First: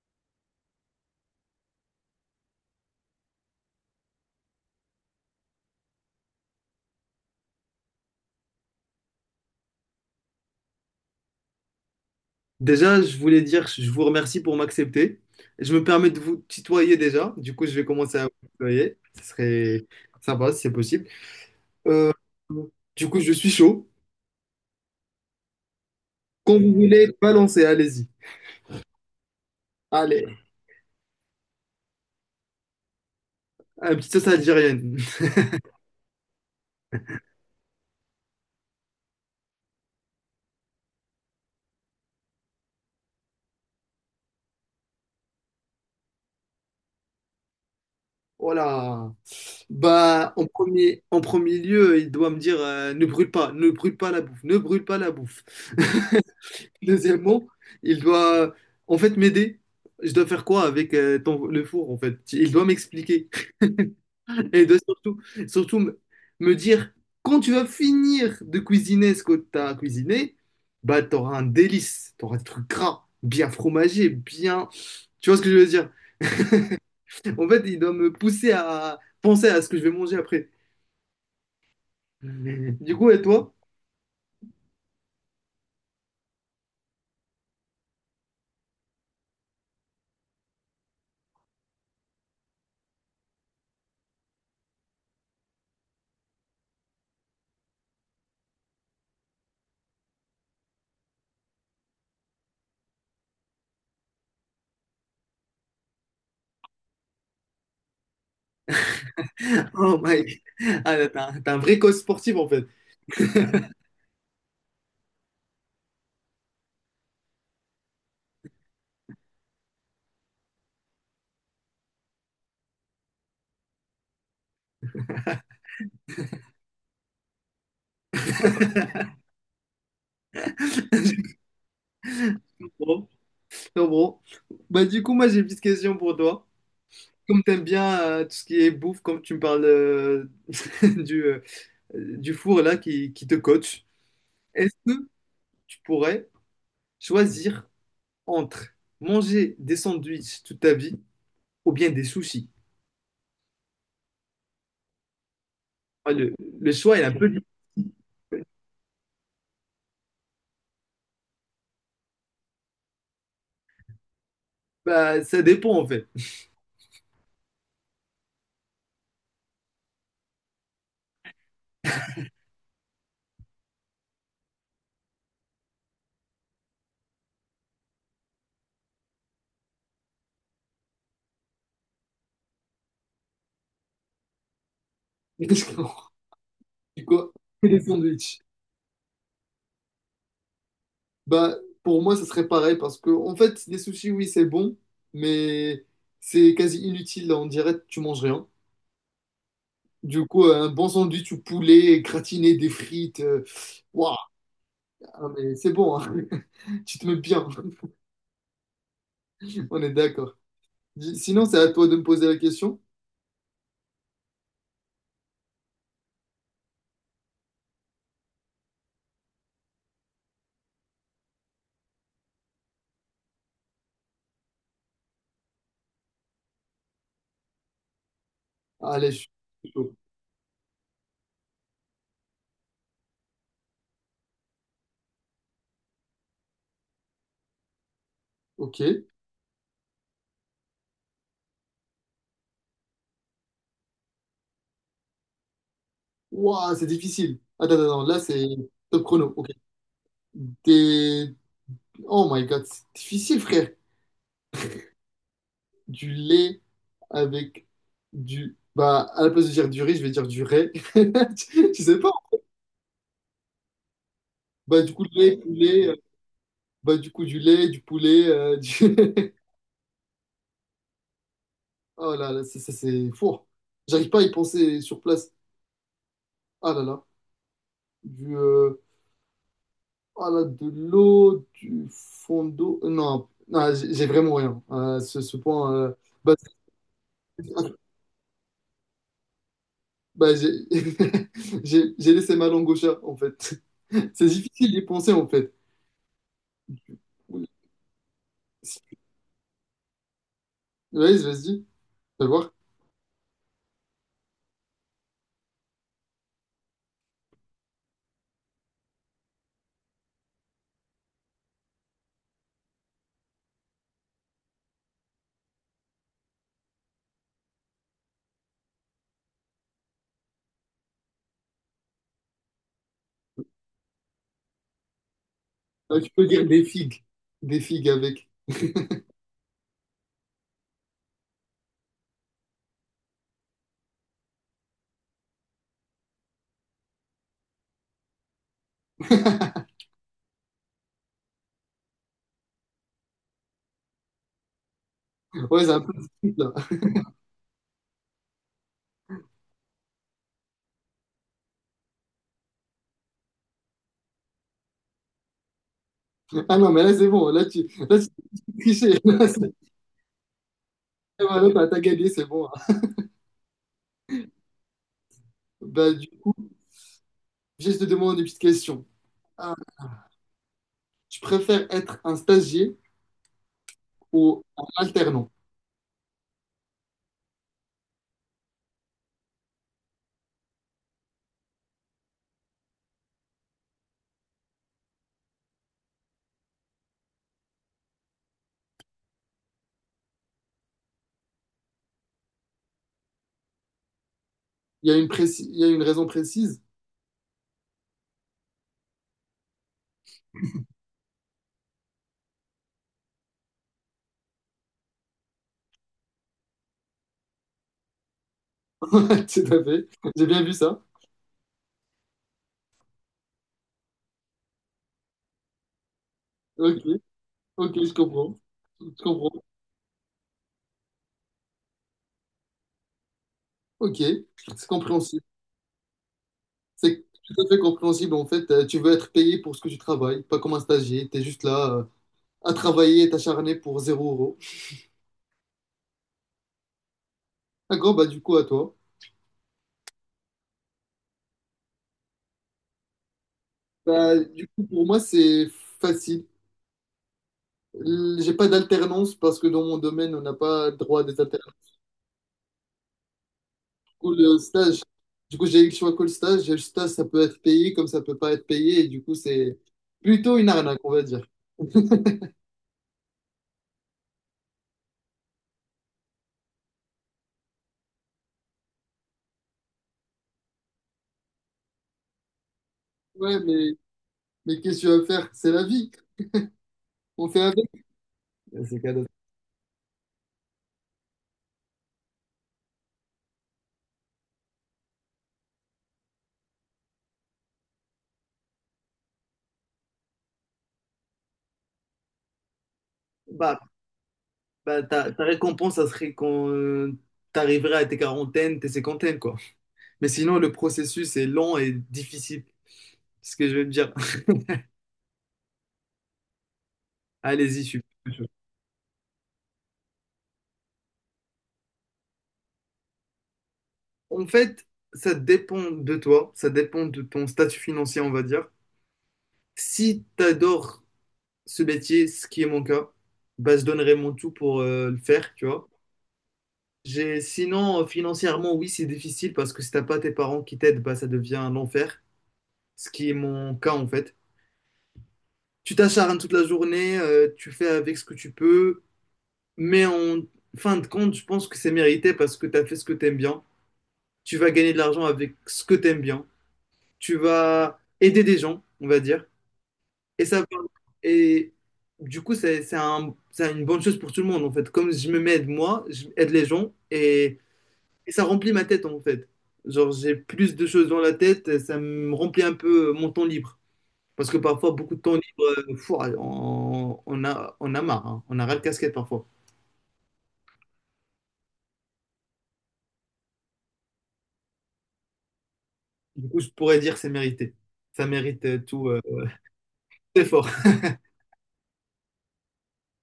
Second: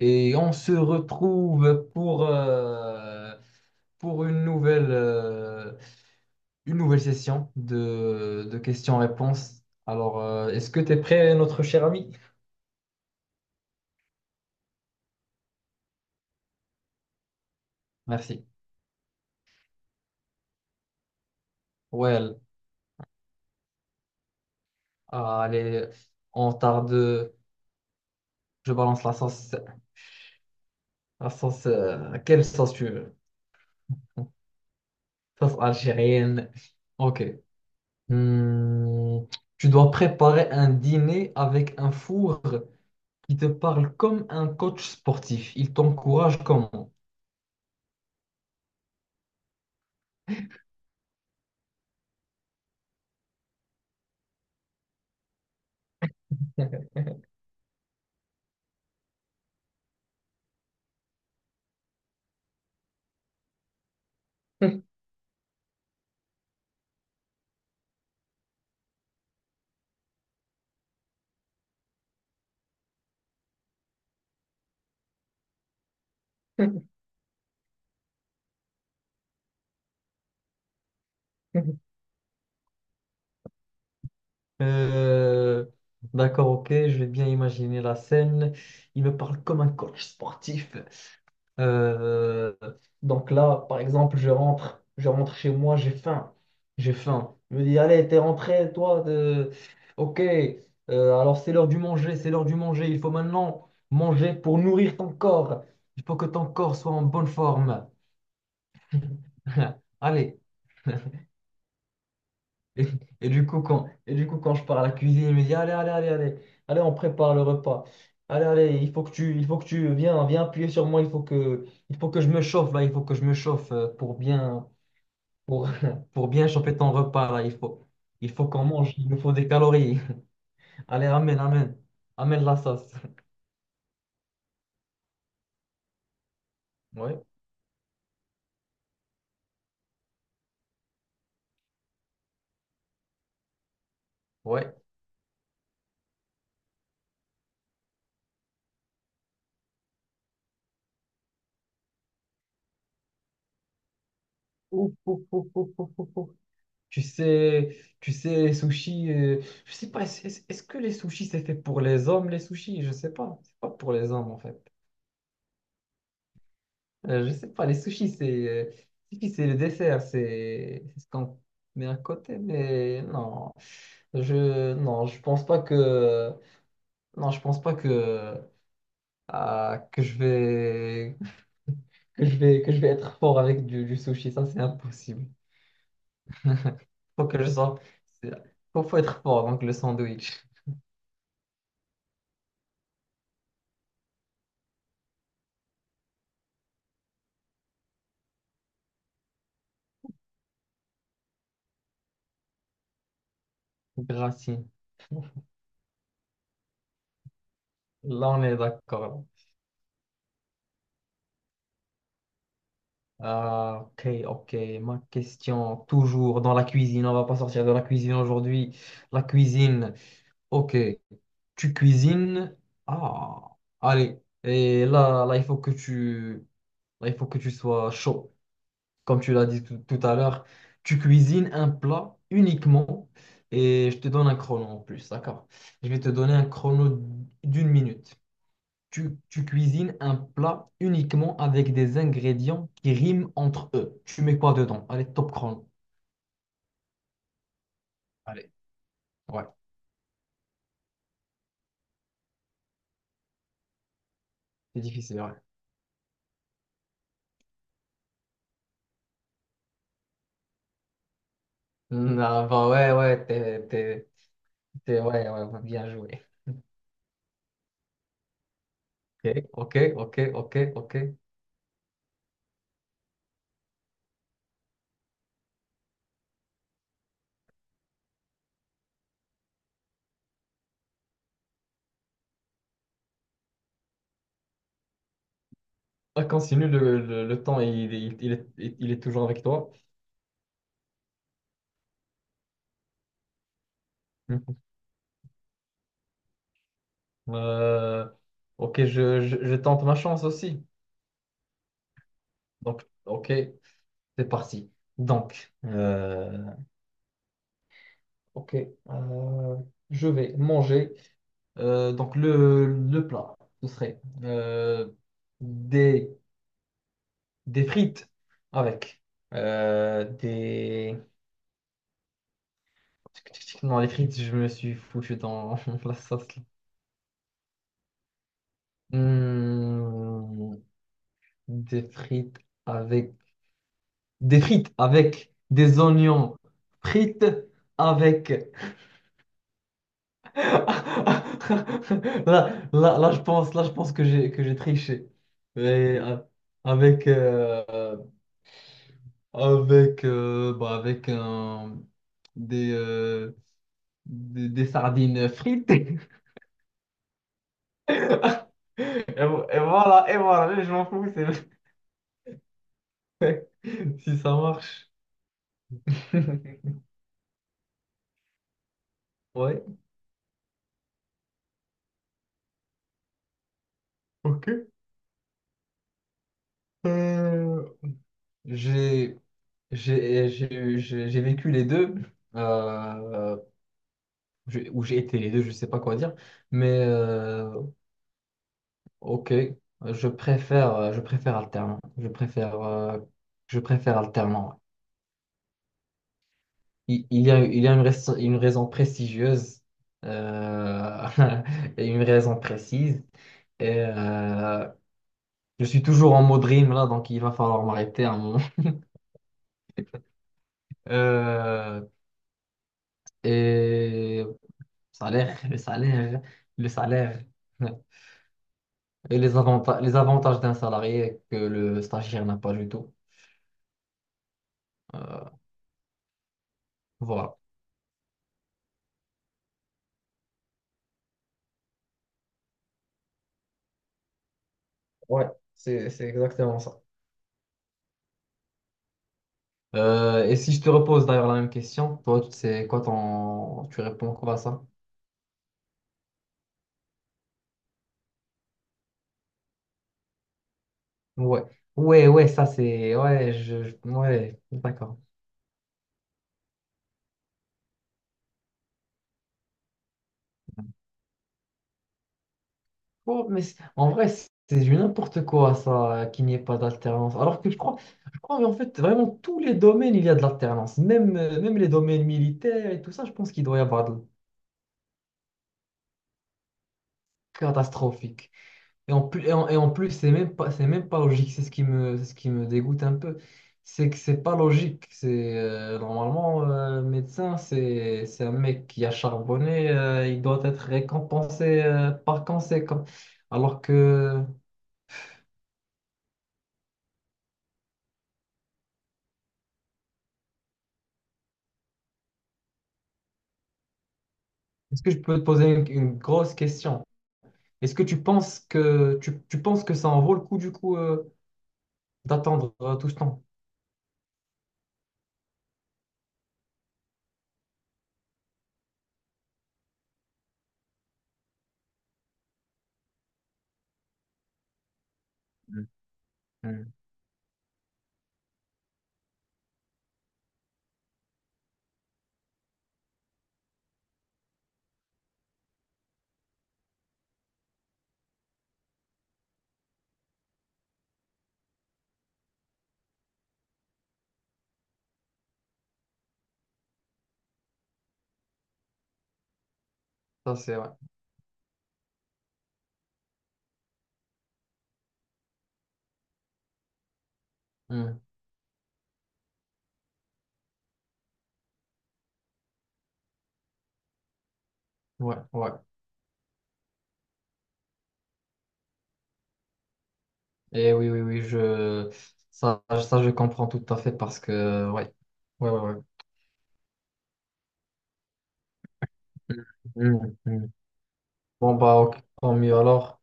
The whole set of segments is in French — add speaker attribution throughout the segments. Speaker 1: Et on se retrouve pour une une nouvelle session de questions-réponses. Est-ce que tu es prêt, notre cher ami?
Speaker 2: Déjà, je voulais dire, je vous remercie pour m'accepter. Je me permets de vous tutoyer déjà. Du coup, je vais commencer à
Speaker 1: Merci.
Speaker 2: vous tutoyer. Ce serait sympa si c'est possible. Euh,
Speaker 1: Well,
Speaker 2: du coup, je suis chaud.
Speaker 1: allez, on
Speaker 2: Quand vous voulez,
Speaker 1: tarde.
Speaker 2: balancez, allez-y.
Speaker 1: Je balance la sauce.
Speaker 2: Allez,
Speaker 1: La quelle sauce tu veux?
Speaker 2: un petit sauce algérienne.
Speaker 1: Sauce algérienne. Ok. Hmm. Tu dois préparer un dîner avec un four qui te parle comme un coach sportif. Il t'encourage comment?
Speaker 2: Voilà. Bah, en premier lieu, il doit me dire ne brûle pas, ne brûle pas la bouffe, ne brûle pas la bouffe. Deuxièmement, il doit en fait m'aider. Je dois faire quoi avec le four en fait? Il doit m'expliquer. Et de surtout, surtout me dire, quand tu vas finir de cuisiner ce que tu as cuisiné, bah, tu auras un délice, tu auras des trucs gras, bien fromagés, bien... Tu vois ce que je veux dire? En fait, il doit me pousser à penser à ce que je vais manger après. Du coup, et toi?
Speaker 1: Euh, d'accord, ok, je vais bien imaginer la scène. Il me parle comme un coach sportif. Euh, donc là, par exemple, je rentre chez moi, j'ai faim. J'ai faim. Je me dis, allez, t'es rentré, toi, de... ok, alors c'est l'heure du manger, c'est l'heure du manger. Il faut maintenant manger pour nourrir ton corps. Il faut que ton corps soit en bonne forme.
Speaker 2: Oh my...
Speaker 1: Allez.
Speaker 2: Ah, là, t'es un vrai coach sportif, en fait.
Speaker 1: Et, et du coup, et du coup, quand je pars à la cuisine, il me dit, allez, allez, allez, allez, allez, on prépare le repas. Allez, allez, il faut que il faut que tu viens, viens appuyer sur moi, il faut que je me chauffe, il faut que je me chauffe, pour bien, pour, pour bien chauffer ton repas, là, il faut qu'on mange, il nous faut des calories. Allez,
Speaker 2: Je
Speaker 1: amène, amène la sauce.
Speaker 2: comprends, je comprends. Bah, du coup, moi, j'ai une petite question pour toi.
Speaker 1: Ouais,
Speaker 2: Comme t'aimes bien tout ce qui est bouffe, comme tu me parles du, euh, Dufour là qui te coach. Est-ce
Speaker 1: ouais.
Speaker 2: que tu pourrais choisir entre manger des sandwichs toute ta vie ou bien des sushis?
Speaker 1: Ouf, ouf, ouf, ouf, ouf, ouf,
Speaker 2: Ah,
Speaker 1: ouf.
Speaker 2: Le, le choix est un peu difficile.
Speaker 1: Tu sais, je sais pas, est-ce que les sushis c'est fait pour les hommes, les sushis? Je sais pas, c'est pas pour les hommes en fait.
Speaker 2: Bah, ça dépend en fait.
Speaker 1: Je sais pas, les sushis c'est sushi, c'est le dessert, c'est ce qu'on met à côté, mais non, je non, je pense pas que, non, je pense pas que, que je vais que je vais être fort avec du sushi, ça c'est impossible.
Speaker 2: Je comprends. C'est
Speaker 1: Faut
Speaker 2: quoi?
Speaker 1: que je
Speaker 2: Que
Speaker 1: sois,
Speaker 2: des
Speaker 1: c'est-
Speaker 2: sandwichs.
Speaker 1: faut être fort donc le sandwich.
Speaker 2: Bah, pour moi, ça serait pareil parce que, en fait, les sushis, oui, c'est bon, mais c'est quasi inutile. On dirait que tu manges rien. Du coup, un bon sandwich ou poulet gratiné, des frites, waouh,
Speaker 1: Gracine,
Speaker 2: ah, mais c'est bon, hein. Tu te mets bien.
Speaker 1: là on est d'accord.
Speaker 2: On est d'accord. Sinon, c'est à toi de me poser la question.
Speaker 1: Ah, ok, ok. Ma question, toujours dans la cuisine. On va pas sortir de la cuisine aujourd'hui. La cuisine, ok. Tu cuisines. Ah, allez. Et là, il faut que tu, il faut que tu sois chaud.
Speaker 2: Allez, je
Speaker 1: Comme tu l'as dit
Speaker 2: suis chaud.
Speaker 1: tout à l'heure, tu cuisines un plat uniquement et je te donne un chrono en plus, d'accord? Je vais te donner un chrono d'une minute.
Speaker 2: Ok.
Speaker 1: Tu cuisines un plat uniquement avec des ingrédients qui riment entre eux. Tu mets quoi dedans? Allez, top chrono.
Speaker 2: Waouh, c'est difficile. Attends, là, c'est
Speaker 1: Allez,
Speaker 2: top chrono.
Speaker 1: ouais,
Speaker 2: Ok. Des... Oh my God, c'est difficile, frère.
Speaker 1: c'est difficile, ouais.
Speaker 2: Du lait avec du... Bah, à la place de dire du riz, je vais dire du ray. Tu sais pas.
Speaker 1: Non, bah ouais, ouais,
Speaker 2: Bah, du coup, du
Speaker 1: ouais,
Speaker 2: lait,
Speaker 1: ouais, ouais,
Speaker 2: poulet.
Speaker 1: bien joué.
Speaker 2: Bah, du coup, du lait, du poulet.
Speaker 1: Ok, ok, ok, ok, ok.
Speaker 2: Oh là là, ça, c'est fou. J'arrive pas à y penser sur place. Ah là là. Du... euh, Voilà, de l'eau, du fond d'eau. Non, non, j'ai vraiment rien. À ce point,
Speaker 1: Ah,
Speaker 2: bah, c'est-
Speaker 1: continue, le temps, il est toujours avec toi.
Speaker 2: bah, j'ai j'ai laissé ma langue au chat, en fait. C'est difficile d'y penser, en fait. Oui,
Speaker 1: Euh, ok, je tente ma chance aussi.
Speaker 2: Vas-y, vas-y, vas voir.
Speaker 1: Donc, ok, c'est parti. Donc, ok, euh, je vais manger. Donc le plat, ce serait des, des frites avec des... Non, les frites, je me suis foutu dans la
Speaker 2: Ah, tu peux
Speaker 1: sauce là.
Speaker 2: dire des figues. Des figues avec.
Speaker 1: Hmm, des frites avec... Des frites avec des oignons frites avec Là, je pense, je pense que j'ai triché.
Speaker 2: Ouais, c'est un peu
Speaker 1: Mais
Speaker 2: difficile, là.
Speaker 1: avec euh, avec bah, avec des, euh, des sardines frites.
Speaker 2: Ah non, mais là, c'est bon. Là, tu triché.
Speaker 1: Et voilà, je m'en fous, c'est
Speaker 2: Voilà, t'as gagné, c'est bon, hein.
Speaker 1: si ça marche.
Speaker 2: Bah, du coup, je te demande une petite question. Ah,
Speaker 1: Ouais,
Speaker 2: tu préfères être un stagiaire ou
Speaker 1: ok.
Speaker 2: en alternant.
Speaker 1: Euh, j'ai j'ai vécu les deux, euh, ou j'ai été les deux, je sais pas quoi dire, mais ok, je préfère alternant. Je préfère alternant.
Speaker 2: Il y a il y a une raison précise.
Speaker 1: Il y a une raison prestigieuse euh, et une raison précise. Et je suis toujours en mode rime là, donc il va falloir m'arrêter un moment.
Speaker 2: Tout à fait. J'ai bien vu ça.
Speaker 1: Euh, et salaire, le
Speaker 2: Ok,
Speaker 1: salaire.
Speaker 2: ok, Je
Speaker 1: Et
Speaker 2: comprends.
Speaker 1: les avantages d'un salarié que le stagiaire n'a pas du tout.
Speaker 2: Ok, c'est compréhensible.
Speaker 1: Euh,
Speaker 2: C'est tout
Speaker 1: voilà.
Speaker 2: à fait compréhensible. En fait, tu veux être payé pour ce que tu travailles, pas comme un stagiaire. Tu es juste là à travailler et t'acharner pour zéro euro.
Speaker 1: Ouais, c'est exactement ça.
Speaker 2: D'accord, bah du coup, à toi.
Speaker 1: Et si je te repose d'ailleurs la même question, toi, c'est quoi ton... Tu réponds
Speaker 2: Bah,
Speaker 1: quoi à
Speaker 2: du
Speaker 1: ça?
Speaker 2: coup, pour moi, c'est facile. J'ai pas d'alternance parce que dans mon domaine, on n'a pas droit à des
Speaker 1: Ouais.
Speaker 2: alternances.
Speaker 1: Ouais, ça c'est... Ouais,
Speaker 2: Cool
Speaker 1: ouais,
Speaker 2: stage.
Speaker 1: d'accord.
Speaker 2: Du coup, j'ai eu le choix que le stage. Et le stage, ça peut être payé comme ça peut pas être payé. Et du coup, c'est plutôt une arnaque, on va dire.
Speaker 1: Oh, mais en vrai, c'est du n'importe quoi ça, qu'il n'y ait pas d'alternance. Alors que je crois mais en fait, vraiment, tous les domaines, il y a de l'alternance. Même, même les domaines militaires et tout ça, je pense
Speaker 2: Ouais,
Speaker 1: qu'il doit y
Speaker 2: mais,
Speaker 1: avoir de...
Speaker 2: mais qu'est-ce que tu vas faire? C'est la vie. On fait avec.
Speaker 1: catastrophique.
Speaker 2: C'est
Speaker 1: Et en
Speaker 2: cadeau.
Speaker 1: plus, et en plus, c'est même pas logique. C'est ce qui me dégoûte un peu. C'est que c'est pas logique. C'est normalement médecin, c'est un mec qui a charbonné. Il doit être récompensé par conséquent.
Speaker 2: Bah,
Speaker 1: Alors que,
Speaker 2: bah, ta récompense, ça serait quand t'arriverais à tes quarantaines, tes cinquantaines, quoi. Mais sinon, le processus est lent et difficile. C'est ce que je veux te dire.
Speaker 1: est-ce que je peux te poser une grosse question?
Speaker 2: Allez-y,
Speaker 1: Est-ce que
Speaker 2: super.
Speaker 1: tu penses que tu penses que ça en vaut le coup du coup d'attendre tout ce temps?
Speaker 2: En fait, ça dépend de toi, ça dépend de ton statut financier, on va dire. Si t'adores ce métier, ce qui est mon cas, bah, je donnerais mon tout pour le faire, tu
Speaker 1: Mm.
Speaker 2: vois.
Speaker 1: Mm.
Speaker 2: J'ai, sinon, financièrement, oui, c'est difficile parce que si t'as pas tes parents qui t'aident, bah, ça devient un enfer, ce qui est mon cas en fait. Tu t'acharnes toute la journée, tu fais avec ce que tu peux, mais en fin de compte, je pense que c'est mérité parce que t'as fait ce que t'aimes bien. Tu vas gagner de l'argent avec ce que t'aimes bien. Tu vas aider des gens, on va dire. Et
Speaker 1: Ça
Speaker 2: ça,
Speaker 1: c'est ouais.
Speaker 2: et du coup, c'est une bonne chose pour tout le monde, en fait. Comme je me m'aide moi, je aide les gens, et,
Speaker 1: Mm.
Speaker 2: et ça remplit ma tête, en fait. Genre, j'ai plus de choses dans la tête, ça me remplit un peu mon temps libre. Parce que parfois, beaucoup de temps
Speaker 1: Ouais,
Speaker 2: libre,
Speaker 1: ouais.
Speaker 2: fou, on a marre, hein. On a ras le casquette parfois.
Speaker 1: Et oui, oui, oui, je... Ça, je comprends tout à fait parce que, ouais. Ouais, ouais, ouais.
Speaker 2: Du coup, je pourrais dire que c'est mérité. Ça mérite tout
Speaker 1: Mm, mm,
Speaker 2: effort.
Speaker 1: mm. Bon, bah, ok, tant mieux alors.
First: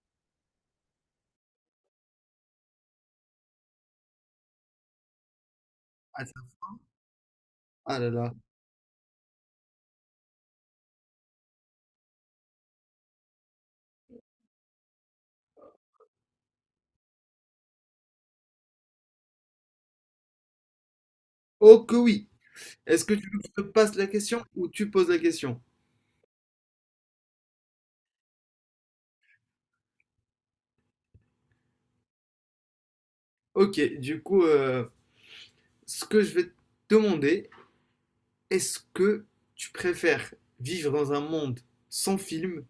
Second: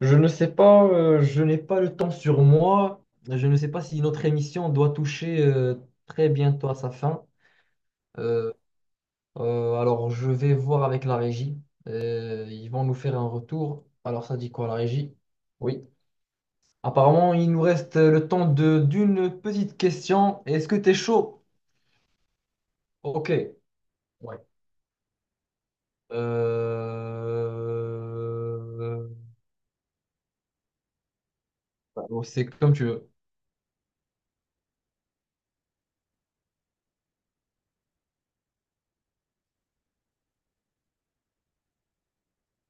Speaker 1: Je ne sais pas, je n'ai pas le temps sur moi. Je ne sais pas si notre émission doit toucher
Speaker 2: Ah,
Speaker 1: très
Speaker 2: ça-
Speaker 1: bientôt à sa fin.
Speaker 2: ah là là.
Speaker 1: Euh, alors, je vais voir avec la régie. Ils vont nous faire un retour. Alors, ça dit quoi, la régie? Oui. Apparemment, il nous reste le temps de d'une petite question. Est-ce que t'es chaud?
Speaker 2: Oh que oui. Est-ce que tu
Speaker 1: Ok.
Speaker 2: veux que je te passe la
Speaker 1: Ouais.
Speaker 2: question ou tu poses la question?
Speaker 1: Euh, bah, bon, c'est comme tu veux.
Speaker 2: Ok, du coup, ce que je vais te demander, est-ce que tu préfères vivre dans un monde sans film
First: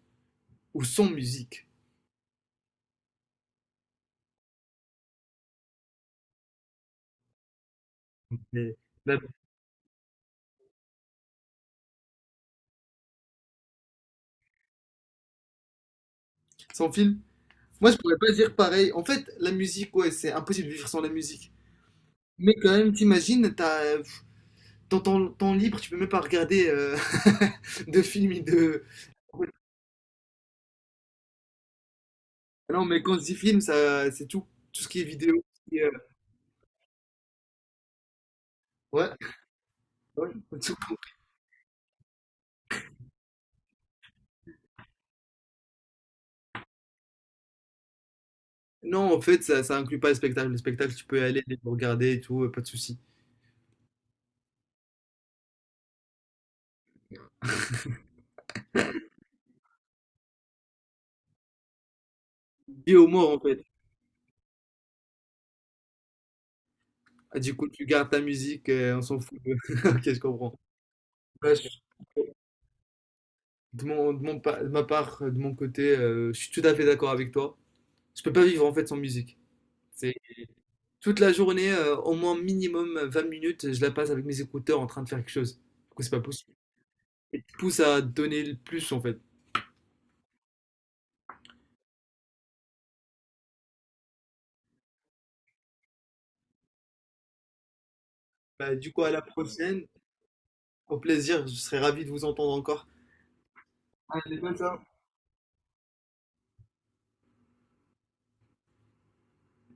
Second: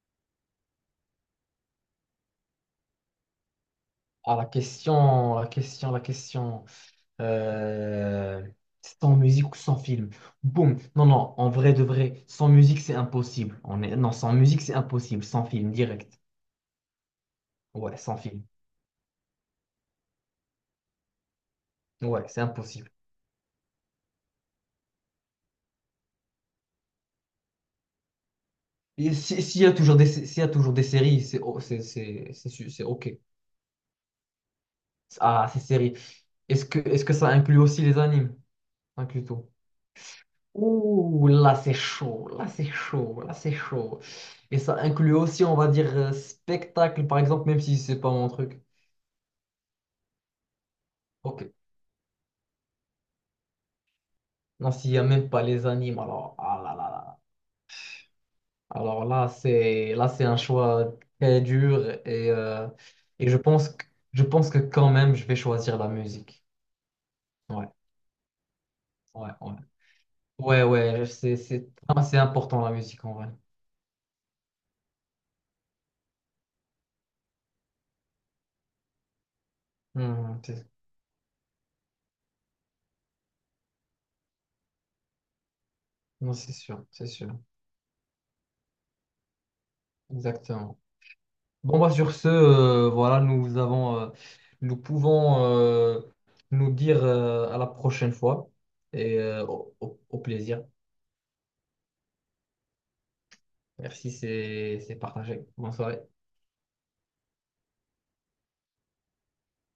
Speaker 2: ou sans musique?
Speaker 1: Ah, la question, la question, la question. Euh,
Speaker 2: Mais,
Speaker 1: Sans
Speaker 2: bah,
Speaker 1: musique ou sans film? Boum. Non, non, en vrai de vrai, sans musique, c'est impossible. On est... Non, sans musique, c'est impossible. Sans film, direct.
Speaker 2: Sans film? Moi,
Speaker 1: Ouais,
Speaker 2: je pourrais
Speaker 1: sans
Speaker 2: pas
Speaker 1: film.
Speaker 2: dire pareil. En fait, la musique, ouais, c'est impossible de vivre sans la musique.
Speaker 1: Ouais, c'est
Speaker 2: Mais quand
Speaker 1: impossible.
Speaker 2: même, t'imagines, dans ton temps libre, tu peux même pas regarder de films et de...
Speaker 1: Et s'il y a s'il y a toujours des séries, c'est o- c'est c'est su-
Speaker 2: Ah
Speaker 1: c'est
Speaker 2: non, mais
Speaker 1: ok.
Speaker 2: quand je dis film, ça, c'est tout. Tout ce qui est vidéo, tout
Speaker 1: Ah, ces
Speaker 2: ce qui est,
Speaker 1: séries. Est-ce que ça inclut aussi les animes? Pas
Speaker 2: Ouais,
Speaker 1: du tout.
Speaker 2: ouais, tout.
Speaker 1: Ouh, là c'est chaud, là c'est chaud, là c'est chaud. Et ça inclut aussi, on va dire, spectacle, par exemple, même si c'est pas mon truc.
Speaker 2: Non, en fait, ça inclut pas le spectacle. Le spectacle, tu peux aller
Speaker 1: Ok.
Speaker 2: le regarder et tout, pas de souci.
Speaker 1: Non, s'il n'y a même pas les animes, alors, ah là là là. Alors là, c'est un choix très dur et,
Speaker 2: Bio-mort
Speaker 1: je
Speaker 2: en fait.
Speaker 1: pense que je pense que quand même, je vais choisir la musique.
Speaker 2: Ah, du coup,
Speaker 1: Ouais,
Speaker 2: tu gardes ta musique, on s'en
Speaker 1: ouais,
Speaker 2: fout.
Speaker 1: ouais.
Speaker 2: Ok, je comprends.
Speaker 1: Ouais, ouais,
Speaker 2: Ouais,
Speaker 1: c'est
Speaker 2: je-
Speaker 1: ah, c'est important la musique en vrai.
Speaker 2: de de ma part, de mon côté, je suis tout à fait d'accord avec toi. Je peux pas vivre en fait sans musique. C'est
Speaker 1: Hmm, c'est-
Speaker 2: toute la journée, au moins minimum 20 minutes, je la passe avec mes écouteurs en train de faire quelque chose. Du coup, c'est pas
Speaker 1: Non,
Speaker 2: possible.
Speaker 1: c'est sûr,
Speaker 2: Et tu pousses à donner le plus en fait.
Speaker 1: exactement. Bon, bah, sur ce, voilà, nous avons, nous pouvons nous dire à la prochaine fois
Speaker 2: Bah, du coup, à
Speaker 1: et
Speaker 2: la prochaine.
Speaker 1: au plaisir.
Speaker 2: Au plaisir, je serai ravi de vous entendre encore.
Speaker 1: Merci,
Speaker 2: Allez, bonne soirée.
Speaker 1: c'est partagé. Bonne soirée.